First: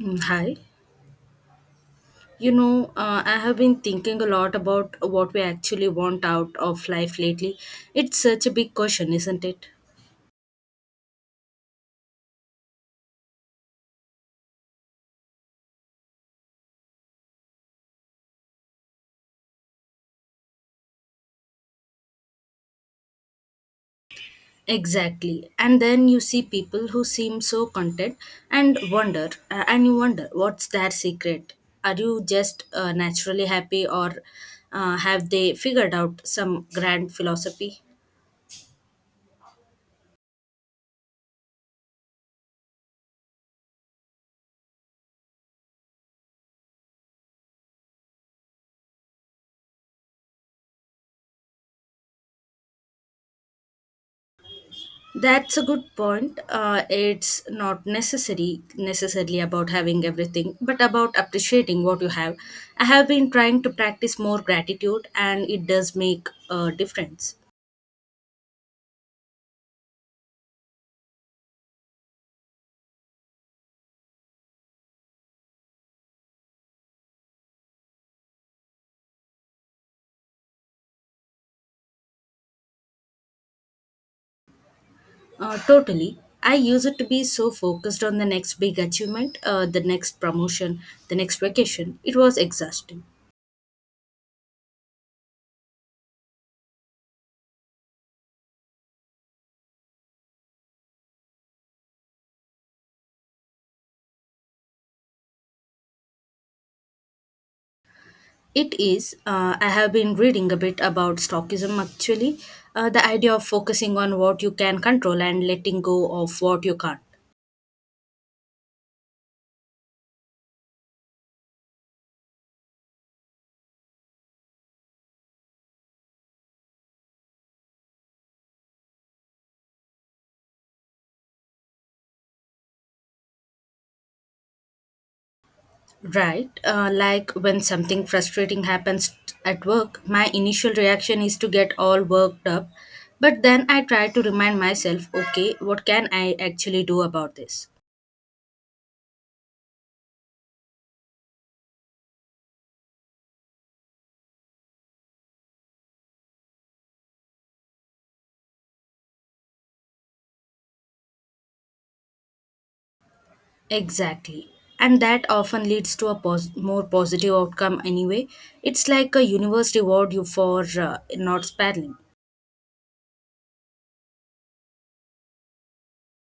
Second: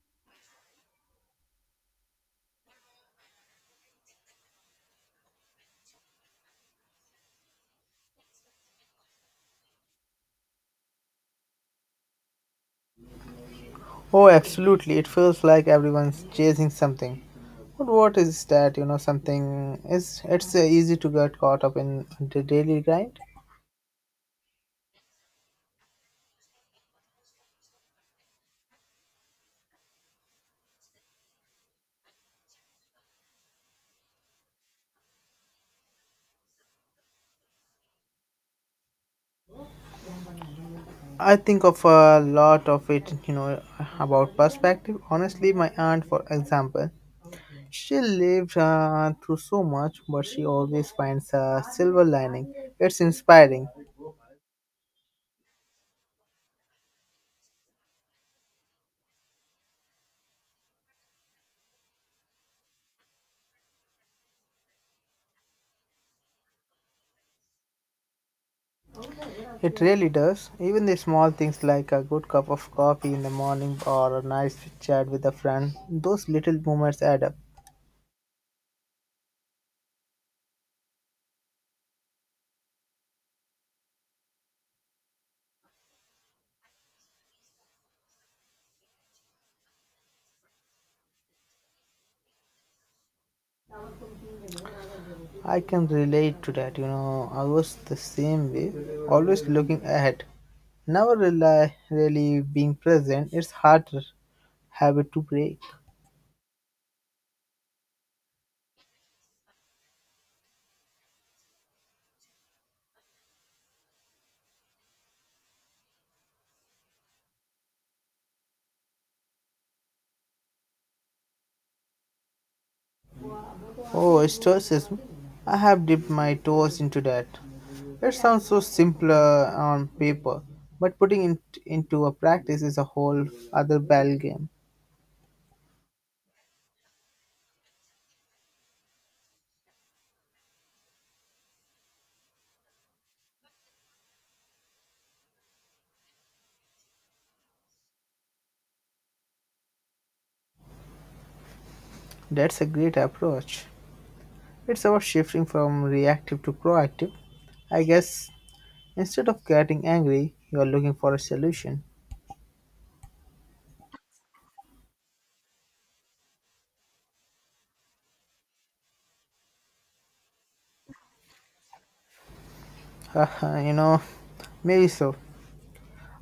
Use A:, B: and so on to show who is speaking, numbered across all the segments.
A: Mm, hi. I have been thinking a lot about what we actually want out of life lately. It's such a big question, isn't it?
B: Oh, absolutely. It feels like everyone's chasing something. But what is that? You know, something is it's easy to get caught up in the daily grind.
A: Exactly. And then you see people who seem so content and you wonder what's their secret. Are you just naturally happy, or have they figured out some grand philosophy?
B: I think of a lot of it, you know, about perspective. Honestly, my aunt, for example, she lived through so much, but she always finds a silver lining. It's inspiring.
A: That's a good point. It's not necessary necessarily about having everything, but about appreciating what you have. I have been trying to practice more gratitude, and it does make a difference.
B: It really does. Even the small things like a good cup of coffee in the morning or a nice chat with a friend, those little moments add up.
A: Totally. I used to be so focused on the next big achievement, the next promotion, the next vacation. It was exhausting.
B: I can relate to that. You know, I was the same way, always looking ahead, never rely, really being present. It's harder habit to break.
A: It is. I have been reading a bit about stockism actually, the idea of focusing on what you can control and letting go of what you can't.
B: Oh, stoicism. I have dipped my toes into that. It sounds so simpler on paper, but putting it into a practice is a whole other ball game.
A: Right. Like when something frustrating happens at work, my initial reaction is to get all worked up. But then I try to remind myself, okay, what can I actually do about this?
B: That's a great approach. It's about shifting from reactive to proactive. I guess instead of getting angry, you are looking for a solution.
A: Exactly. And that often leads to a more positive outcome anyway. It's like a universe reward you for not spelling.
B: you know, maybe so.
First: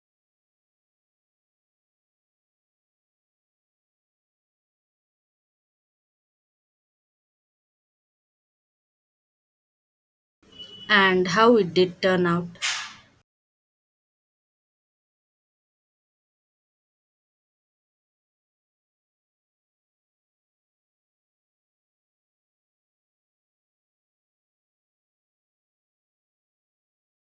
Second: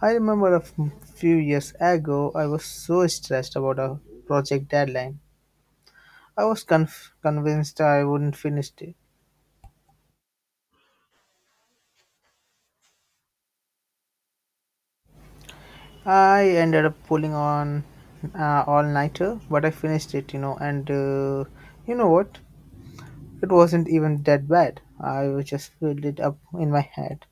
B: I remember few years ago, I was so stressed about a project deadline. I was convinced I wouldn't finish it.
A: And how it did turn out.
B: I ended up pulling on all nighter, but I finished it, you know, and you know what? It wasn't even that bad. I was just filled it up in my head.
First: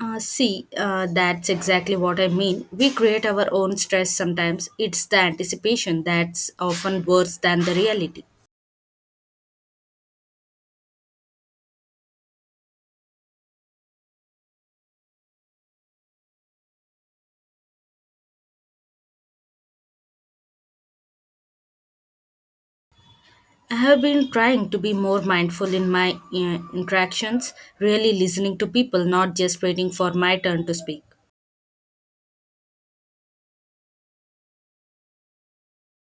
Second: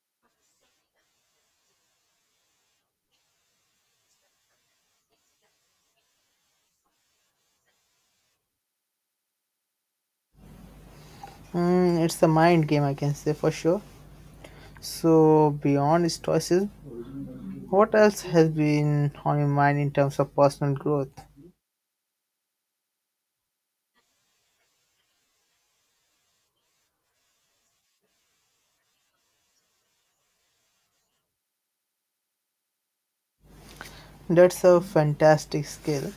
A: See, that's exactly what I mean. We create our own stress sometimes. It's the anticipation that's often worse than the reality.
B: Mm, it's a mind game, I can say for sure. So, beyond stoicism, what else has been on your mind in terms of personal growth?
A: I have been trying to be more mindful in my interactions, really listening to people, not just waiting for my turn to speak.
B: That's a fantastic skill.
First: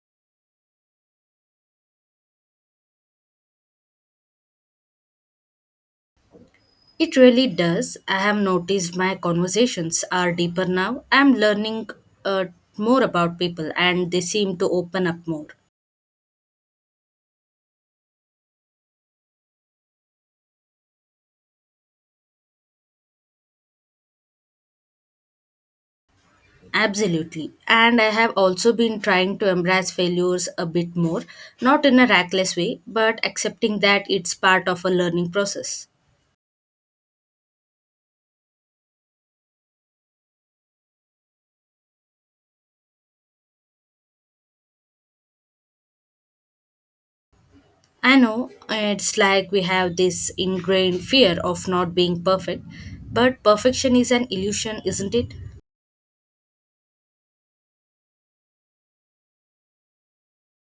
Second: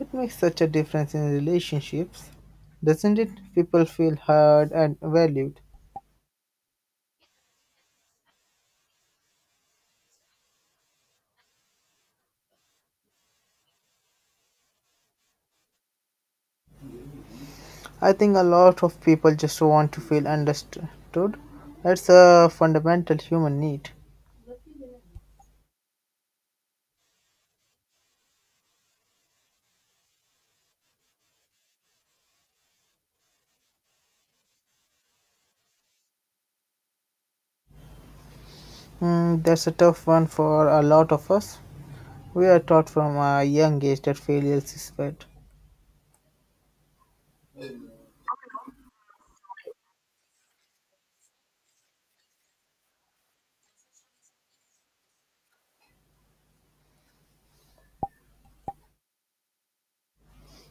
B: It makes such a difference in relationships, doesn't it? People feel heard and valued.
A: It really does. I have noticed my conversations are deeper now. I'm learning uh, more about people and they seem to open up more.
B: I think a lot of people just want to feel understood. That's a fundamental human need.
A: Absolutely. And I have also been trying to embrace failures a bit more, not in a reckless way, but accepting that it's part of a learning process.
B: Mm, that's a tough one for a lot of us. We are taught from a young age that failure is bad.
A: I know it's like we have this ingrained fear of not being perfect, but perfection is an illusion, isn't it?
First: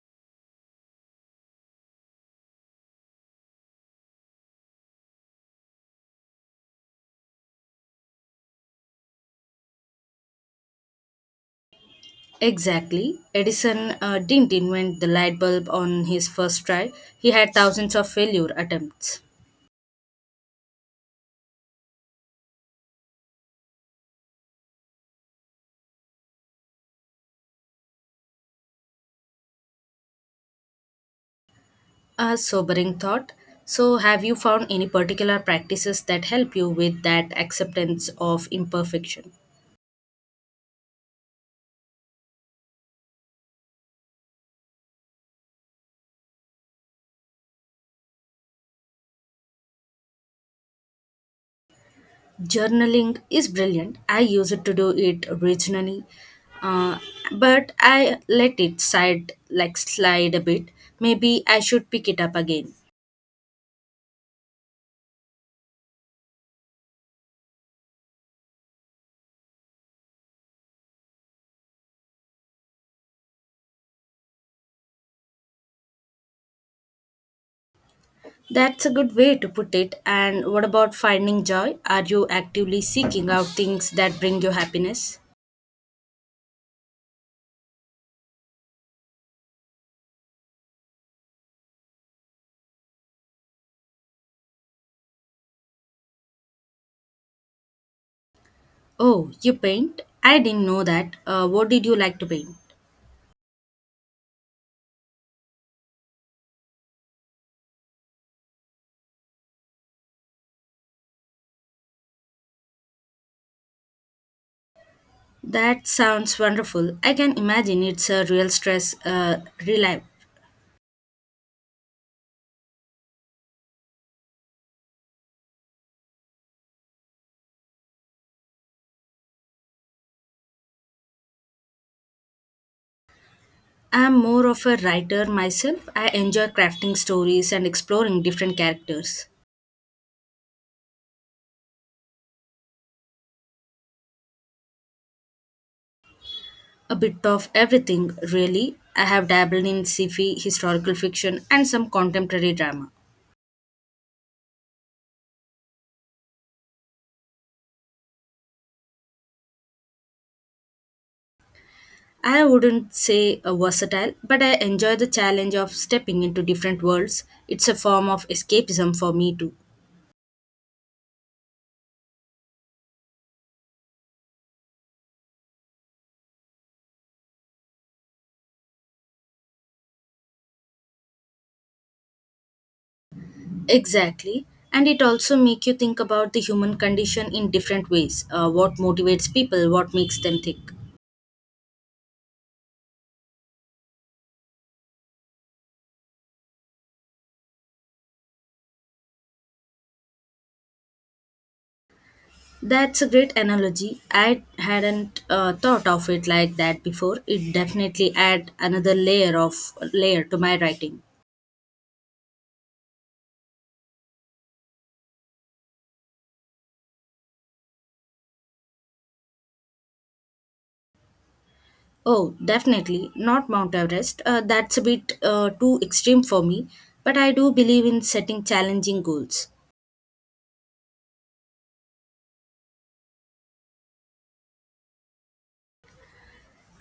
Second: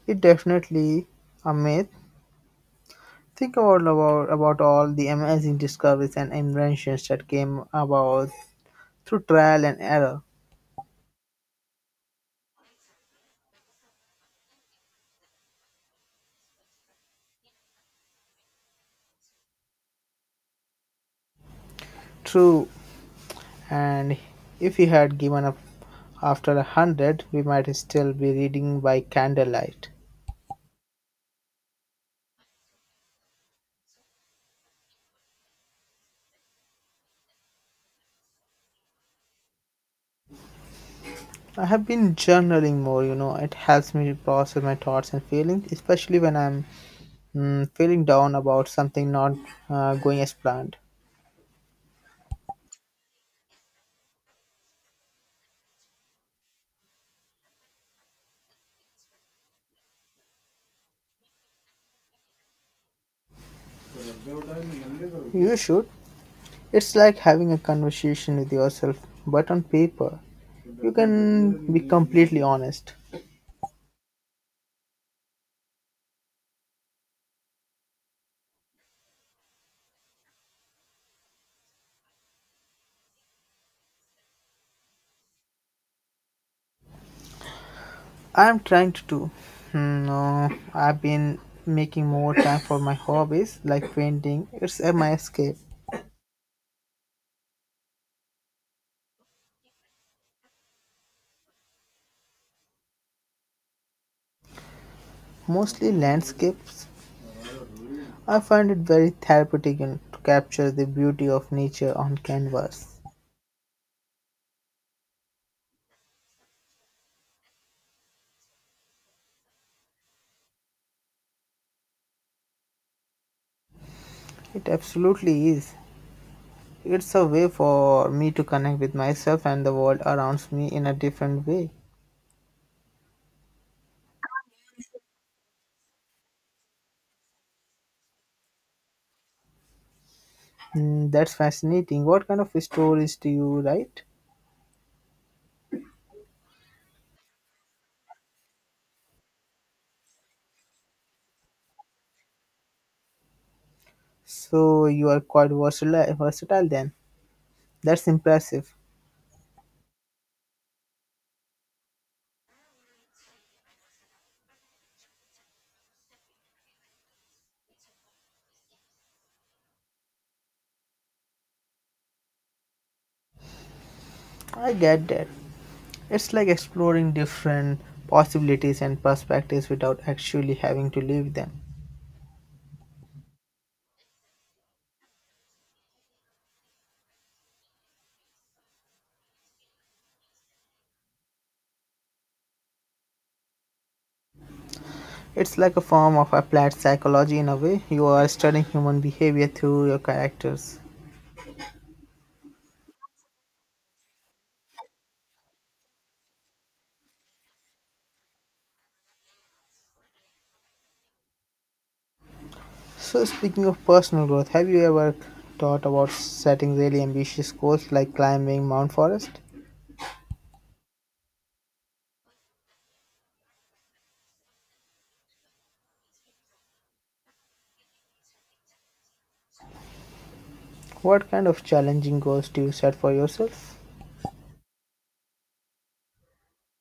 B: It's definitely a myth. Think about all the amazing discoveries and inventions that came about through trial and error.
A: Exactly. Edison didn't invent the light bulb on his first try, he had thousands of failure attempts.
B: True, and if we had given up after a hundred, we might still be reading by candlelight.
A: A sobering thought. So, have you found any particular practices that help you with that acceptance of imperfection?
B: I have been journaling more, you know, it helps me process my thoughts and feelings, especially when I'm feeling down about something not going as planned.
A: Journaling is brilliant. I use it to do it originally, uh, but I let it side like slide a bit. Maybe I should pick it up again.
B: You should. It's like having a conversation with yourself, but on paper, you can be completely honest.
A: That's a good way to put it. And what about finding joy? Are you actively seeking out things that bring you happiness?
B: I'm trying to do. Hmm. No, I've been making more time for my hobbies like painting. It's my escape.
A: Oh, you paint? I didn't know that. What did you like to paint?
B: Mostly landscapes. I find it very therapeutic and to capture the beauty of nature on canvas.
A: That sounds wonderful. I can imagine it's a real stress relief.
B: It absolutely is. It's a way for me to connect with myself and the world around me in a different way.
A: I'm more of a writer myself. I enjoy crafting stories and exploring different characters.
B: Mm, that's fascinating. What kind of stories do you write?
A: A bit of everything, really. I have dabbled in sci-fi, historical fiction, and some contemporary drama.
B: So you are versatile then. That's impressive.
A: I wouldn't say a versatile, but I enjoy the challenge of stepping into different worlds. It's a form of escapism for me too.
B: I get that. It's like exploring different possibilities and perspectives without actually having to live them.
A: Exactly. And it also make you think about the human condition in different ways. What motivates people, what makes them think.
B: It's like a form of applied psychology in a way. You are studying human behavior through your characters.
A: That's a great analogy. I hadn't thought of it like that before. It definitely add another layer to my writing.
B: So speaking of personal growth, have you ever thought about setting really ambitious goals like climbing Mount Forest?
A: Oh, definitely not Mount Everest. That's a bit too extreme for me, but I do believe in setting challenging goals.
B: What kind of challenging goals do you set for yourself?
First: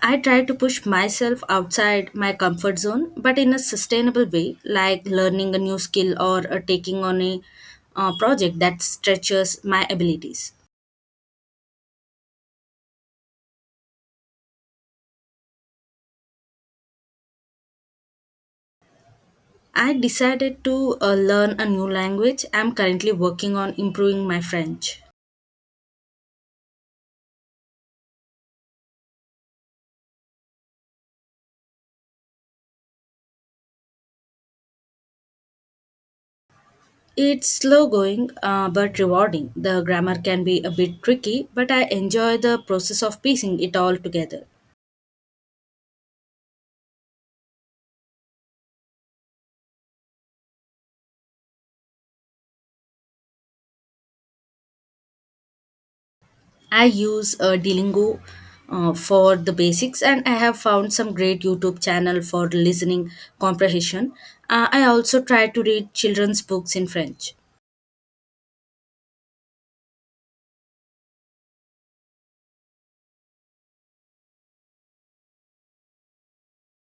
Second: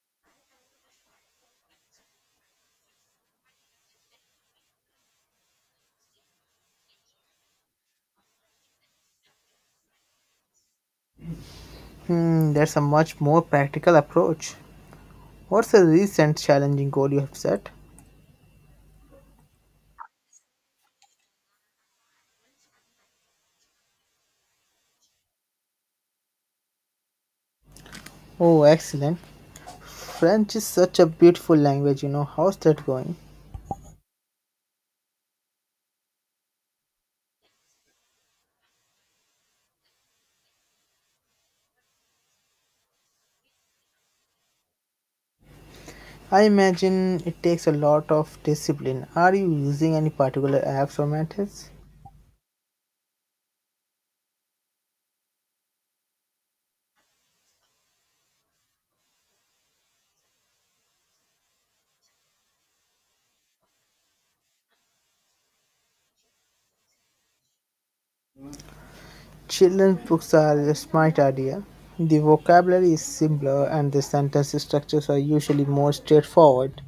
A: I try to push myself outside my comfort zone, but in a sustainable way, like learning a new skill or taking on a project that stretches my abilities.
B: Hmm, that's a much more practical approach. What's a recent challenging goal you have set?
A: I decided to learn a new language. I'm currently working on improving my French.
B: Oh, excellent. French is such a beautiful language, you know. How's that going?
A: It's slow going but rewarding. The grammar can be a bit tricky, but I enjoy the process of piecing it all together.
B: I imagine it takes a lot of discipline. Are you using any particular apps or methods?
A: I use Duolingo for the basics, and I have found some great YouTube channel for listening comprehension. I also try to read children's books in French.
B: Children's books are a smart idea. The vocabulary is simpler and the sentence structures are usually more straightforward.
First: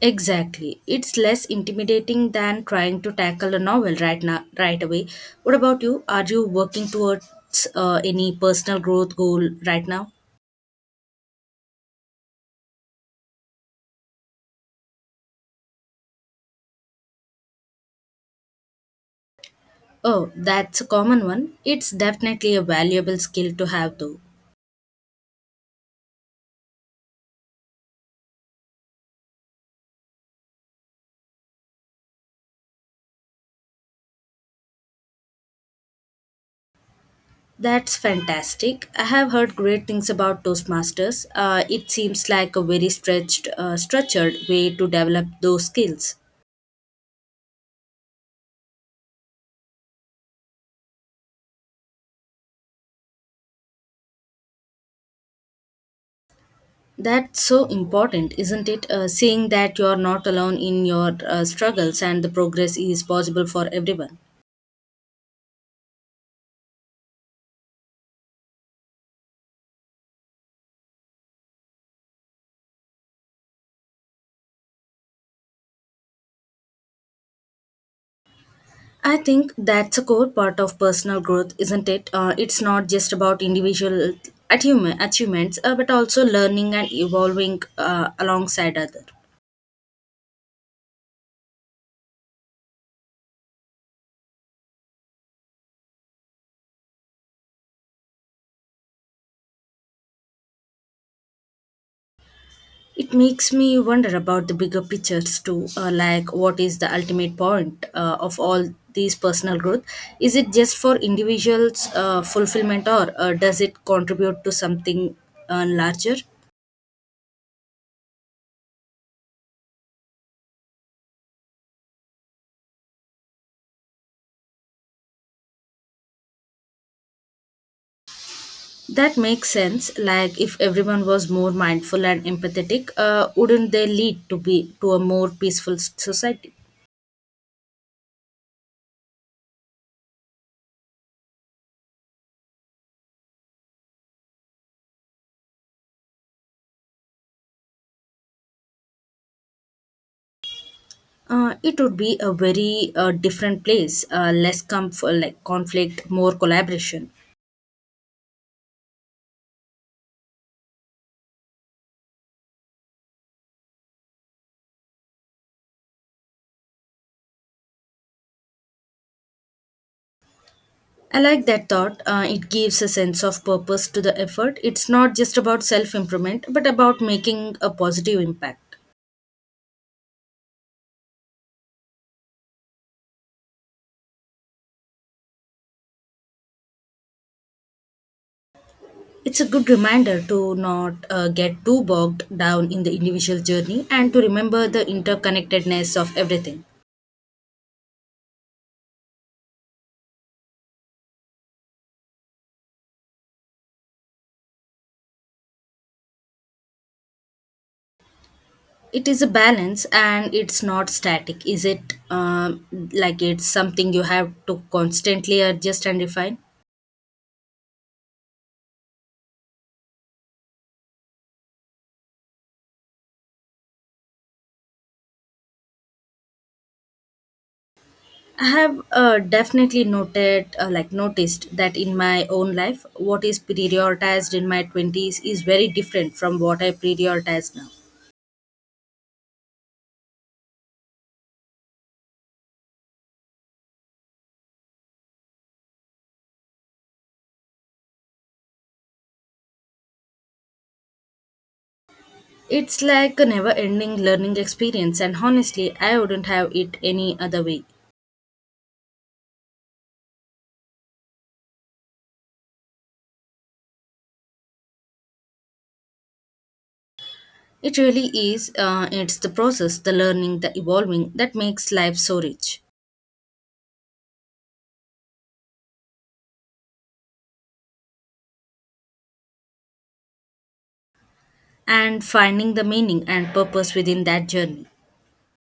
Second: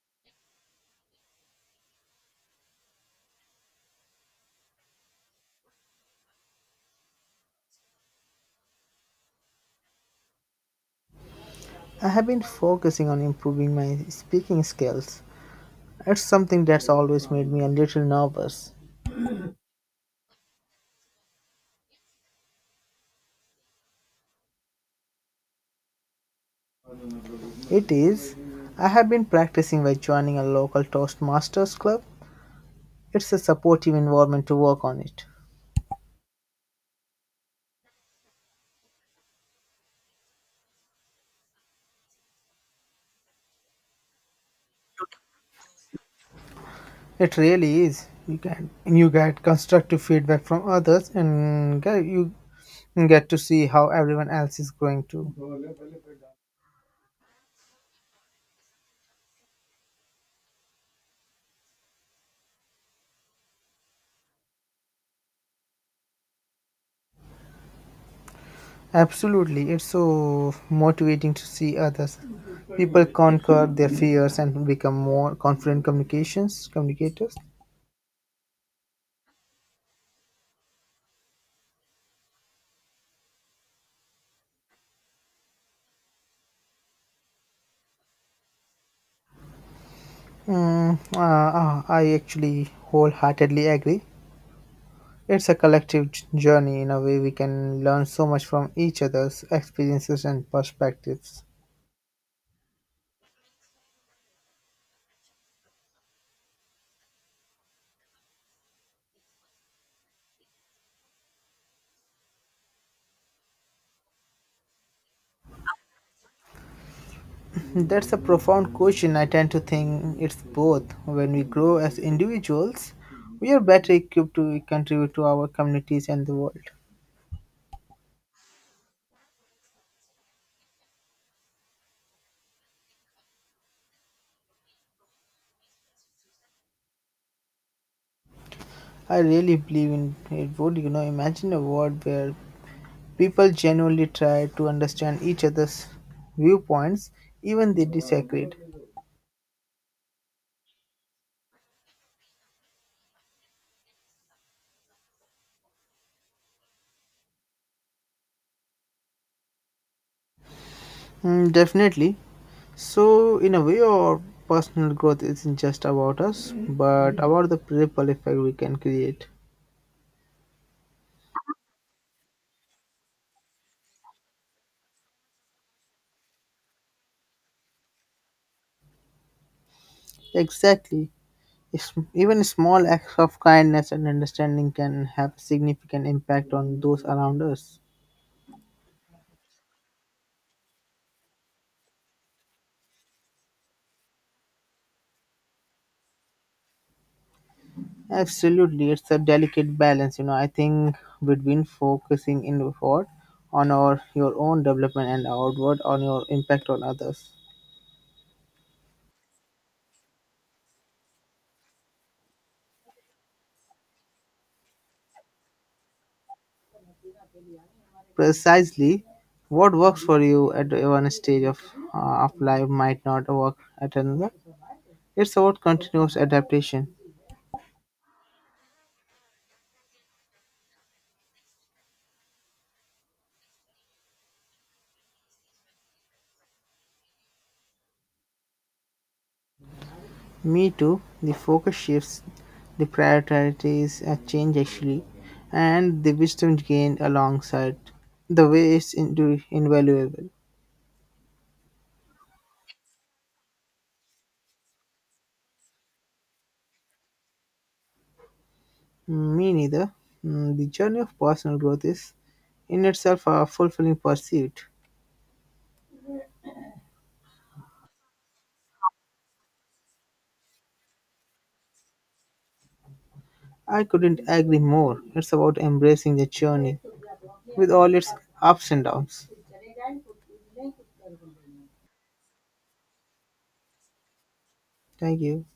A: Exactly, it's less intimidating than trying to tackle a novel right away. What about you? Are you working towards any personal growth goal right now?
B: I have been focusing on improving my speaking skills. It's something that's always made me a little nervous.
A: Oh, that's a common one. It's definitely a valuable skill to have, though.
B: It is. I have been practicing by joining a local Toastmasters club. It's a supportive environment to work on it.
A: That's fantastic. I have heard great things about Toastmasters. It seems like a very structured way to develop those skills.
B: It really is. You get constructive feedback from others, and you get to see how everyone else is growing too.
A: That's so important, isn't it? Seeing that you're not alone in your struggles and the progress is possible for everyone.
B: Absolutely, it's so motivating to see others. People conquer their fears and become more confident communications communicators.
A: I think that's a core part of personal growth, isn't it? It's not just about achievements, but also learning and evolving alongside others.
B: I actually wholeheartedly agree. It's a collective journey in a way we can learn so much from each other's experiences and perspectives.
A: It makes me wonder about the bigger pictures too, like what is the ultimate point of all these personal growth? Is it just for individuals' fulfillment, or does it contribute to something larger?
B: That's a profound question. I tend to think it's both. When we grow as individuals, we are better equipped to contribute to our communities and the world.
A: That makes sense. Like if everyone was more mindful and empathetic, wouldn't they lead to a more peaceful society?
B: I really believe in it would, you know, imagine a world where people genuinely try to understand each other's viewpoints, even they disagreed.
A: It would be a very different place, less conflict, more collaboration.
B: Mm, definitely. So, in a way, our personal growth isn't just about us, but about the ripple effect we can create.
A: I like that thought. It gives a sense of purpose to the effort. It's not just about self improvement, but about making a positive impact.
B: Exactly. It's, even small acts of kindness and understanding can have significant impact on those around us.
A: It's a good reminder to not get too bogged down in the individual journey and to remember the interconnectedness of everything.
B: Absolutely, it's a delicate balance, you know. I think between focusing inward on our your own development and outward on your impact on others.
A: It is a balance and it's not static, is it? Um like it's something you have to constantly adjust and refine?
B: Precisely what works for you at one stage of life might not work at another. It's about continuous adaptation.
A: I have definitely noted, like noticed that in my own life, what is prioritized in my 20s is very different from what I prioritize now.
B: Me too, the focus shifts, the priorities change actually, and the wisdom gained alongside the way is invaluable.
A: It's like a never ending learning experience, and honestly, I wouldn't have it any other way.
B: Me neither. Mm, the journey of personal growth is in itself a fulfilling pursuit.
A: It really is, it's the process, the learning, the evolving that makes life so rich,
B: I couldn't agree more. It's about embracing the journey with all its ups and downs.
A: and finding the meaning and purpose within that journey.
B: Thank you.